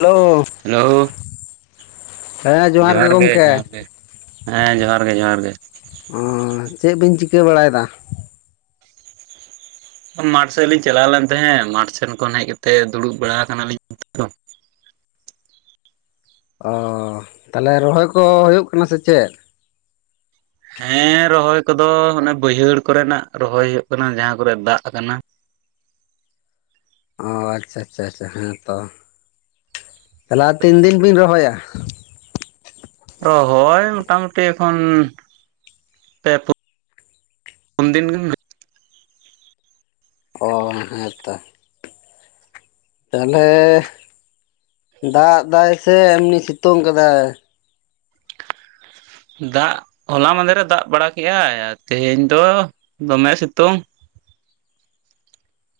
Hello hello ᱡᱚᱦᱟᱨ ᱜᱮ ᱡᱚᱦᱟᱨ ᱜᱮ ᱦᱮᱸ ᱡᱚᱦᱟᱨ ᱜᱮ ᱡᱚᱦᱟᱨ ᱜᱮ ᱮᱸ ᱪᱮᱫ ᱵᱤᱱ ᱪᱤᱠᱟᱹ ᱵᱟᱲᱟᱭᱮᱫᱟ? ᱢᱟᱴᱷ ᱥᱮᱜ ᱞᱤᱧ ᱪᱟᱞᱟᱣ ᱞᱮᱱ ᱛᱟᱦᱮᱸᱫ ᱢᱟᱴᱷ ᱥᱮᱫ ᱠᱷᱚᱱ ᱦᱮᱡ ᱠᱟᱛᱮ ᱫᱩᱲᱩᱵ ᱵᱟᱲᱟ ᱟᱠᱟᱱᱟᱞᱤᱧ ᱫᱚ ᱚ ᱛᱟᱦᱚᱞᱮ ᱨᱚᱦᱚᱭ ᱠᱚ ᱦᱩᱭᱩᱜ ᱠᱟᱱᱟ ᱥᱮ ᱪᱮᱫ? ᱦᱮᱸ ᱨᱚᱦᱚᱭ ᱠᱚᱫᱚ ᱚᱱᱮ ᱵᱟᱹᱭᱦᱟᱹᱲ ᱠᱚᱨᱮᱱᱟᱜ ᱨᱚᱦᱚᱭ ᱦᱩᱭᱩᱜ ᱠᱟᱱᱟ ᱡᱟᱦᱟᱸ ᱠᱚᱨᱮ ᱫᱟᱜ ᱟᱠᱟᱱᱟ ᱚ ᱟᱪᱷᱟ ᱟᱪᱷᱟ ᱪᱷᱟ ᱦᱮᱸ ᱛᱚ ᱛᱟᱦᱚᱞᱮ ᱛᱤᱱ ᱫᱤᱱ ᱵᱤᱱ ᱨᱚᱦᱚᱭᱟ? ᱨᱚᱦᱚᱭ ᱢᱚᱴᱟ ᱢᱩᱴᱤ ᱮᱠᱷᱚᱱ ᱯᱮ ᱯᱩᱱ ᱯᱩᱱᱫᱤᱱ ᱜᱮᱢ ᱚ ᱦᱮᱸᱛᱚ ᱛᱟᱦᱚᱞᱮ ᱫᱟᱜ ᱫᱟᱭ ᱥᱮ ᱮᱢᱱᱤ ᱥᱤᱛᱩᱝ ᱠᱟᱫᱟᱭ ᱫᱟᱜ ᱦᱚᱞᱟ ᱢᱟᱸᱫᱷᱮᱨ ᱨᱮ ᱫᱟᱜ ᱵᱟᱲᱟ ᱠᱮᱫᱟᱭ ᱛᱮᱦᱮᱧ ᱫᱚ ᱫᱚᱢᱮ ᱥᱤᱛᱩᱝ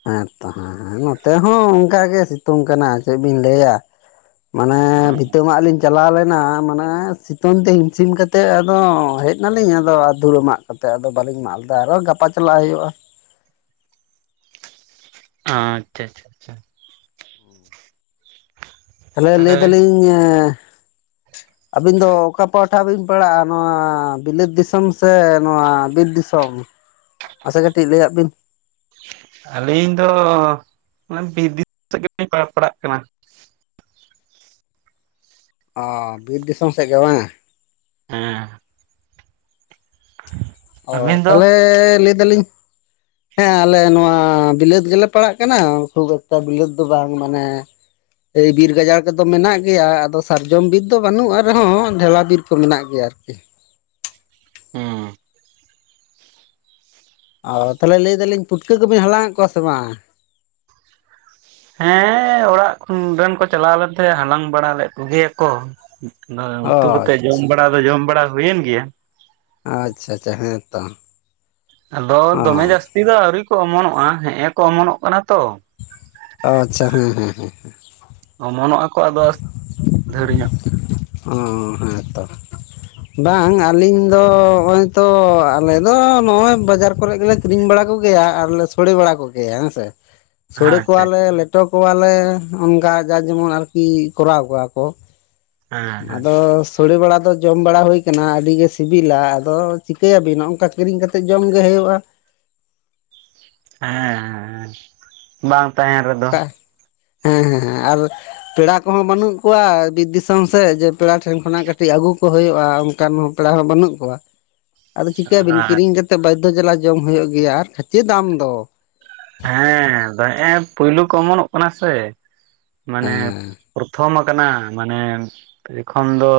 ᱦᱮᱸᱛᱚ ᱦᱮᱸ ᱦᱮᱸ ᱱᱚᱛᱮ ᱦᱚᱸ ᱚᱱᱠᱟᱜᱮ ᱥᱤᱛᱩᱝ ᱠᱟᱱᱟ ᱪᱮᱫ ᱵᱤᱱ ᱞᱟᱹᱭᱟ ᱢᱟᱱᱮ ᱯᱷᱤᱛᱟᱹ ᱢᱟᱜ ᱞᱤᱧ ᱪᱟᱞᱟᱣ ᱞᱮᱱᱟ ᱢᱟᱱᱮ ᱥᱤᱛᱩᱝ ᱛᱮ ᱦᱤᱢᱥᱤᱢ ᱠᱟᱛ ᱟᱫᱚ ᱦᱮᱡ ᱱᱟᱞᱤᱧ ᱟᱫᱚ ᱫᱷᱲᱟ ᱢᱟᱜ ᱠᱟᱛᱮᱫ ᱟᱫᱚ ᱵᱟᱹᱞᱤᱧ ᱢᱟᱜ ᱞᱮᱫᱟ ᱟᱨᱚ ᱜᱟᱯᱟ ᱪᱟᱞᱟᱜ ᱦᱩᱭᱩᱜ-ᱟ ᱟᱪᱷᱟ ᱟᱪᱷᱟ ᱟᱪᱷᱟ ᱛᱟᱞᱦᱮ ᱞᱟᱹᱭ ᱛᱟᱦᱚᱞᱮ ᱫᱟᱞᱤᱧ ᱟᱹᱵᱤᱱ ᱫᱚ ᱚᱠᱟ ᱯᱟᱦᱴᱟ ᱵᱤᱱ ᱯᱟᱲᱟᱜ-ᱟ ᱱᱚᱣᱟ ᱵᱤᱞᱟᱹᱛ ᱫᱤᱥᱚᱢ ᱥᱮ ᱱᱚᱣᱟ ᱵᱤᱨ ᱫᱤᱥᱚᱢ ᱟᱪᱮ ᱠᱟᱹᱴᱤᱡ ᱞᱟᱹᱭ ᱟᱜ ᱵᱤᱱ ᱟᱹᱞᱤᱧ ᱫᱚ ᱵᱤᱨ ᱫᱤ ᱥᱮᱫ ᱜᱮᱞᱤᱧ ᱯᱟᱲᱟᱜ ᱠᱟᱱᱟ ᱚ ᱵᱤᱨ ᱫᱤᱥᱚᱢ ᱥᱮᱫ ᱜᱮ ᱵᱟᱝ ᱦᱮᱸ ᱚ ᱟᱹᱵᱤᱱ ᱫᱚ ᱛᱟᱦᱞᱮ ᱞᱟᱹᱭ ᱫᱟᱞᱤᱧ ᱦᱮᱸ ᱟᱞᱮ ᱱᱚᱣᱟ ᱵᱤᱞᱟᱹᱛ ᱜᱮᱞᱮ ᱯᱟᱲᱟᱜ ᱠᱟᱱᱟ ᱠᱷᱩᱵ ᱮᱠᱴᱟ ᱵᱤᱞᱟᱹᱛ ᱫᱚ ᱵᱟᱝ ᱢᱟᱱᱮ ᱮᱭ ᱵᱤᱨ ᱜᱟᱡᱟᱲ ᱠᱚᱫᱚ ᱢᱮᱱᱟᱜ ᱜᱮᱭᱟ ᱟᱫᱚ ᱥᱟᱨᱡᱚᱢ ᱵᱤᱨ ᱫᱚ ᱵᱟᱹᱱᱩᱜᱼᱟ ᱨᱮᱦᱚᱸ ᱰᱷᱮᱞᱟ ᱵᱤᱨ ᱠᱚ ᱢᱮᱱᱟᱜ ᱜᱮᱭᱟ ᱟᱨᱠᱤ ᱦᱩᱸ ᱚ ᱛᱟᱦᱚᱞᱮ ᱞᱟᱹᱭ ᱫᱟᱞᱤᱧ ᱯᱷᱩᱴᱠᱟᱹ ᱠᱚᱵᱤᱱ ᱦᱟᱞᱟᱝ ᱮᱫ ᱠᱚᱣᱟ ᱥᱮ ᱵᱟᱝ ᱦᱮᱸ ᱚᱲᱟᱜ ᱨᱮᱱ ᱠᱚ ᱪᱟᱞᱟᱣ ᱞᱮ ᱛᱟᱦᱮᱸ ᱦᱟᱞᱟᱝ ᱵᱟᱲᱟ ᱞᱮᱫ ᱠᱚᱜᱮᱭᱟ ᱠᱚ ᱟᱫᱚ ᱚ ᱩᱛᱩ ᱠᱟᱛᱮᱜ ᱡᱚᱢ ᱟᱪᱪᱷᱟ ᱵᱟᱲᱟ ᱫᱚ ᱡᱚᱢ ᱵᱟᱲᱟ ᱦᱩᱭᱮᱱ ᱜᱮᱭᱟ ᱟᱪᱷᱟ ᱟᱪᱷᱟ ᱦᱮᱸ ᱛᱚ ᱟᱫᱚ ᱚ ᱫᱚᱢᱮ ᱡᱟᱹᱥᱛᱤ ᱫᱚ ᱟᱹᱣᱨᱤ ᱠᱚ ᱚᱢᱚᱱᱚᱜ-ᱟ ᱦᱮᱸᱜ-ᱮ ᱠᱚ ᱚᱢᱚᱱᱚᱜ ᱠᱟᱱᱟ ᱛᱚ ᱟᱪᱪᱷᱟ ᱦᱮᱸᱮᱸᱮ ᱚᱢᱚᱱᱚᱜ ᱟᱠᱚ ᱟᱫᱚ ᱫᱷᱟᱹᱲ ᱧᱚᱜ ᱚ ᱦᱮᱸᱛᱚ ᱵᱟᱝ ᱟᱹᱞᱤᱧ ᱫᱚ ᱱᱚᱜᱼᱚᱭ ᱛᱚ ᱟᱞᱮ ᱫᱚ ᱱᱚᱜᱼᱚᱭ ᱵᱟᱡᱟᱨ ᱠᱚᱨᱮ ᱜᱮᱞᱮ ᱟᱹᱠᱷᱤᱨᱤᱧ ᱵᱟᱲᱟ ᱠᱚᱜᱮᱭᱟ ᱟᱨ ᱞᱮ ᱥᱲᱮ ᱵᱟᱲᱟ ᱠᱚᱜᱮᱭᱟ ᱦᱮᱸ ᱥᱮ ᱥᱚᱲᱟᱹ ᱟᱪᱪᱷᱟ ᱠᱚᱣᱟᱞᱮ ᱞᱮᱴᱚ ᱠᱚᱣᱟᱞᱮ ᱚᱱᱠᱟ ᱡᱟ ᱡᱮᱢᱚᱱ ᱟᱨᱠᱤ ᱠᱚᱨᱟᱣ ᱠᱚᱣᱟ ᱠᱚ ᱦᱮᱸ ᱦᱮᱸ ᱟᱫᱚ ᱛᱳᱲᱮ ᱵᱟᱲᱟ ᱫᱚ ᱡᱚᱢ ᱵᱟᱲᱟ ᱦᱩᱭ ᱠᱟᱱᱟ ᱟᱹᱰᱤᱜᱮ ᱥᱤᱵᱤᱞᱟ ᱟᱫᱚ ᱪᱤᱠᱟᱹᱭᱟᱵᱤᱱ ᱱᱚᱜᱝᱠᱟ ᱠᱤᱨᱤᱧ ᱠᱟᱛᱮᱫ ᱡᱚᱢᱜᱮ ᱦᱩᱭᱩᱜᱼᱟ ᱦᱮᱸ ᱦᱮ ᱵᱟᱝ ᱛᱟᱦᱮᱸ ᱦᱮᱸ ᱦᱮᱸ ᱦᱮᱸ ᱟᱨ ᱯᱮᱲᱟ ᱠᱚᱦᱚᱸ ᱵᱟᱹᱱᱩᱜ ᱠᱚᱣᱟ ᱵᱤᱨ ᱫᱤᱥᱚᱢ ᱥᱮᱫ ᱡᱮ ᱯᱮᱲᱟ ᱴᱷᱮᱱ ᱠᱷᱚᱱᱟᱜ ᱠᱟᱹᱴᱤᱡ ᱟᱹᱜᱩ ᱠᱚ ᱦᱩᱭᱩᱜᱼᱟ ᱚᱱᱠᱟᱱ ᱦᱚᱸ ᱵᱟ ᱯᱮᱲᱟ ᱦᱚᱸ ᱵᱟᱹᱱᱩᱜ ᱠᱚᱣᱟ ᱟᱫᱚ ᱪᱤᱠᱟᱹᱭᱟᱵᱤᱱ ᱟᱨ ᱠᱤᱨᱤᱧ ᱠᱟ ᱠᱟᱛᱮᱫ ᱵᱟᱫᱽᱫᱷᱚ ᱡᱟᱞᱟ ᱡᱚᱢ ᱦᱩᱭᱩᱜ ᱜᱮᱭᱟ ᱟᱨ ᱠᱷᱟᱹᱪᱮ ᱫᱟᱢ ᱫᱚ ᱦᱮᱸ ᱦᱮᱸᱻ ᱯᱳᱭᱞᱩ ᱠᱚ ᱚᱢᱚᱱᱚᱜ ᱠᱟᱱᱟ ᱥᱮ, ᱢᱟᱱᱮᱻ ᱦᱮᱸ ᱯᱚᱨᱛᱷᱚᱢ ᱟᱠᱟᱱᱟ ᱢᱟᱱᱮ, ᱮᱠᱷᱚᱱ ᱫᱚ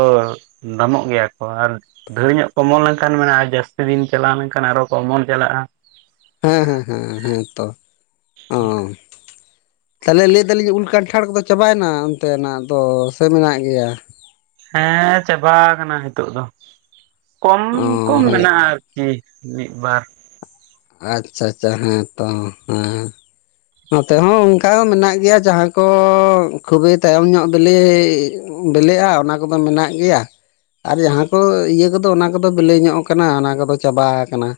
ᱫᱟᱢᱚᱜ ᱜᱮᱭᱟ ᱠᱚ ᱟᱨ ᱵᱷᱟᱹᱞᱤ ᱧᱚᱜ ᱠᱚᱢᱚᱞ ᱞᱮᱱᱠᱷᱟᱱ ᱢᱮᱱᱟᱜᱼᱟ, ᱡᱟᱹᱥᱛᱤ ᱫᱤᱱ ᱪᱟᱞᱟᱣ ᱞᱮᱱᱠᱷᱟᱱ ᱟᱨᱚ ᱠᱚᱢᱚᱞ ᱪᱟᱞᱟᱜᱼᱟ ᱦᱮᱸ ᱦᱮᱸ ᱦᱮᱸ ᱦᱮᱸ ᱛᱚ ᱚ ᱦᱮᱸ [inaudible] ᱛᱟᱦᱚᱞᱮ ᱞᱟᱹᱭ ᱫᱟᱞᱤᱧ ᱩᱞ ᱠᱟᱱᱴᱷᱟᱲ ᱠᱚᱫᱚ ᱪᱟᱵᱟᱭᱮᱱᱟ ᱚᱱᱛᱮᱱᱟᱜ ᱫᱚ ᱥᱮ ᱢᱮᱱᱟᱜ ᱜᱮᱭᱟ ᱦᱮᱸ ᱪᱟᱵᱟ ᱠᱟᱱᱟ ᱱᱤᱛᱚᱜᱜ ᱫᱚ ᱠᱚᱢ ᱚ ᱠᱚᱢ ᱦᱮᱸ ᱢᱮᱱᱟᱜᱼᱟ ᱟᱨᱠᱤ ᱢᱤᱫ ᱵᱟᱨ ᱟᱪᱷᱟ ᱟᱪᱷᱟ ᱦᱮᱸ ᱛᱚ ᱦᱮᱸ ᱱᱚᱛᱮ ᱦᱚᱸ ᱚᱱᱠᱟ ᱢᱮᱱᱟᱜ ᱜᱮᱭᱟ ᱡᱟᱦᱟᱸ ᱠᱚ ᱠᱷᱩᱵᱤ ᱛᱟᱭᱚᱢ ᱧᱚᱜ ᱵᱤᱞᱤ ᱵᱤᱞᱤᱜᱼᱟ ᱚᱱᱟ ᱠᱚᱫᱚ ᱢᱮᱱᱟᱜ ᱜᱮᱭᱟ ᱟᱨ ᱡᱟᱦᱟᱸ ᱠᱚ ᱤᱭᱟᱹ ᱠᱚᱫᱚ ᱚᱱᱟ ᱠᱚᱫᱚ ᱵᱤᱞᱤ ᱧᱚᱜ ᱟᱠᱟᱱᱟ ᱚᱱᱟ ᱠᱚᱫᱚ ᱪᱟᱵᱟ ᱟᱠᱟᱱᱟ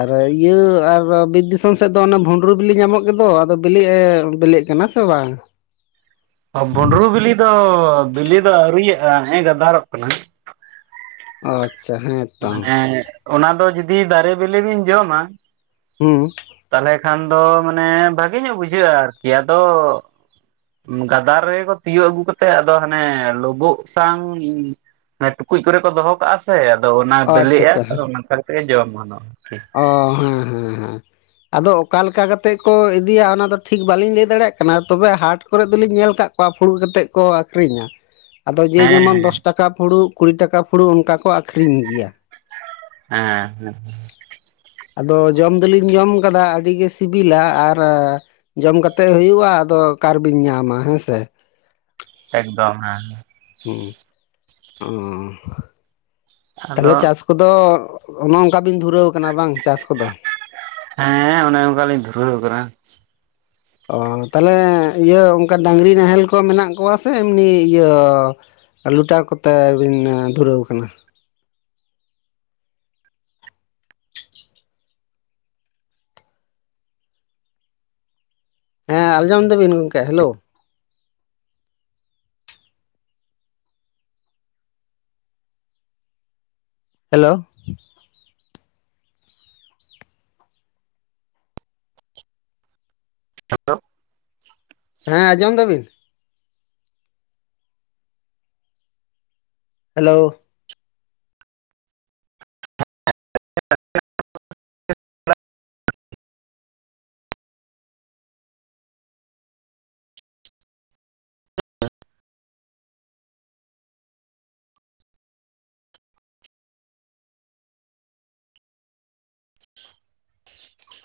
ᱟᱨ ᱤᱭᱟᱹ ᱟᱨ ᱵᱤᱨ ᱫᱤᱥᱚᱢ ᱥᱮᱫ ᱫᱚ ᱚᱱ ᱵᱷᱩᱸᱰᱨᱩ ᱵᱤᱞᱤ ᱧᱟᱢᱚᱜ ᱜᱤᱫᱚ ᱟᱫᱚ ᱵᱤᱞᱤᱜ ᱮ ᱵᱤᱞᱤᱜ ᱠᱟᱱᱟ ᱥᱮ ᱵᱟᱝ ᱵᱩᱸᱰᱨᱩ ᱵᱤᱞᱤ ᱫᱚ ᱵᱤᱞᱤ ᱫᱚ ᱟᱹᱨᱩᱭᱟᱜᱼᱟ ᱦᱮᱸ ᱜᱟᱫᱟᱨᱚᱜ ᱠᱟᱱᱟ ᱚ ᱟᱪᱪᱷᱟ ᱦᱮᱸ [inaudible] ᱛᱚ ᱢᱟᱱᱮ ᱚᱱᱟ ᱫᱚ ᱡᱩᱫᱤ, ᱫᱟᱨᱮ ᱵᱤᱞᱤ ᱵᱤᱱ ᱡᱚᱢᱟ ᱦᱩᱸ ᱛᱟᱦᱞᱮ ᱠᱷᱟᱱ ᱫᱚ ᱢᱟᱱᱮ ᱵᱷᱟᱜᱮ ᱧᱚᱜ ᱵᱩᱡᱷᱟᱹᱜᱼᱟ, ᱟᱨᱠᱤ ᱟᱫᱚᱻ ᱜᱟᱫᱟᱨ ᱨᱮᱠᱚ ᱛᱤᱭᱳᱟᱹᱜ ᱟᱹᱜᱩ ᱠᱟᱛᱮᱜ ᱟᱫᱚ ᱦᱟᱱᱮ, ᱞᱩᱵᱳᱩᱜ ᱥᱟᱣ ᱮ ᱴᱩᱠᱩᱡ ᱠᱚᱨᱮ ᱠᱚ ᱫᱚᱦᱚ ᱠᱟᱜᱼᱟ ᱥᱮ, ᱟᱫᱚ ᱚᱱᱟ ᱚ ᱟᱪᱪᱷᱟ ᱵᱤᱞᱤᱜᱼᱟ ᱟᱪᱪᱷᱟ ᱟᱫᱚ ᱚᱝᱠᱟ ᱠᱟᱛᱮ ᱜᱮ ᱡᱚᱢ ᱜᱟᱱᱚᱜᱼᱟ ᱚᱻ ᱦᱮᱸ ᱦᱮᱸ ᱦᱮᱸ ᱟᱫᱚ ᱚᱠᱟ ᱞᱮᱠᱟ ᱠᱟᱛᱮᱜ ᱠᱚ ᱤᱫᱤᱭᱟ, ᱚᱱᱟ ᱫᱚ ᱴᱷᱤᱠ ᱵᱟᱹᱞᱤᱧ ᱞᱟᱹᱭ ᱫᱟᱲᱮᱭᱟᱜ ᱠᱟᱱᱟ ᱛᱚᱵᱮ, ᱦᱟᱴ ᱠᱚᱨᱮ ᱫᱚᱞᱤᱧ ᱧᱮᱞ ᱠᱟᱜ ᱠᱚ ᱚᱠᱟ ᱯᱷᱩᱲᱩᱜ ᱠᱟᱛᱮᱫ ᱠᱚ ᱟᱹᱠᱷᱨᱤᱧᱟ ᱟᱫᱚ ᱡᱮ ᱦᱮᱸ ᱡᱮᱢᱚᱱ ᱫᱚᱥ ᱴᱟᱠᱟ ᱯᱷᱩᱲᱩᱜ, ᱠᱩᱲᱤ ᱴᱟᱠᱟ ᱯᱷᱩᱲᱩᱜ, ᱚᱱᱠᱟ ᱠᱚ ᱟᱠᱷᱨᱤᱧ ᱜᱮᱭᱟ ᱦᱮᱸ ᱦᱮᱸ ᱟᱫᱚ ᱡᱚᱢ ᱫᱚᱞᱤᱧ ᱡᱚᱢ ᱠᱟᱫᱟ, ᱟᱹᱰᱤᱜᱮ ᱥᱤᱵᱤᱞᱟ ᱟᱨ ᱡᱚᱢ ᱠᱟᱛᱮᱜ ᱦᱩᱭᱩᱜᱼᱟ, ᱟᱫᱚ ᱚᱠᱟᱨᱵᱤᱱ ᱧᱟᱢᱟ, ᱦᱮᱸᱥᱮ ᱮᱠᱫᱚᱢ ᱦᱮᱸ ᱦᱮᱸ ᱦᱩᱸ ᱚᱻ ᱛᱟᱞᱦᱮ ᱟᱫᱚ ᱪᱟᱥ ᱠᱚᱫᱚ, ᱚᱱᱮ ᱚᱱᱠᱟ ᱵᱤᱱ ᱫᱷᱩᱨᱟᱹᱣ ᱟᱠᱟᱱᱟ ᱵᱟᱝ, ᱪᱟᱥ ᱠᱚᱫᱚ ᱦᱮᱸᱻ ᱚᱱᱮ ᱚᱱᱠᱟᱞᱤᱧ ᱫᱷᱩᱨᱟᱹᱣ ᱠᱟᱱᱟ ᱚᱻ ᱛᱟᱞᱦᱮ ᱤᱭᱟᱹ ᱚᱱᱠᱟ ᱰᱟᱝᱨᱤ ᱱᱟᱦᱮᱞ ᱠᱚ ᱢᱮᱱᱟᱜ ᱠᱚᱣᱟ ᱥᱮ, ᱮᱢᱱᱤ ᱤᱭᱟᱹ ᱞᱩᱴᱟᱨ ᱠᱚᱛᱮ ᱵᱤᱱ ᱫᱷᱩᱨᱟᱹᱣ ᱟᱠᱟᱱᱟ ᱦᱮᱸ ᱟᱸᱡᱚᱢ ᱫᱟᱵᱤᱱ ᱜᱚᱢᱠᱮ ᱦᱮᱞᱳ ᱦᱮᱞᱳ ᱦᱮᱞᱳ ᱦᱮᱸ ᱟᱸᱡᱚᱢ ᱫᱟ ᱵᱤᱱ ᱦᱮᱞᱳ [unintelligible]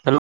ᱦᱮᱞᱳ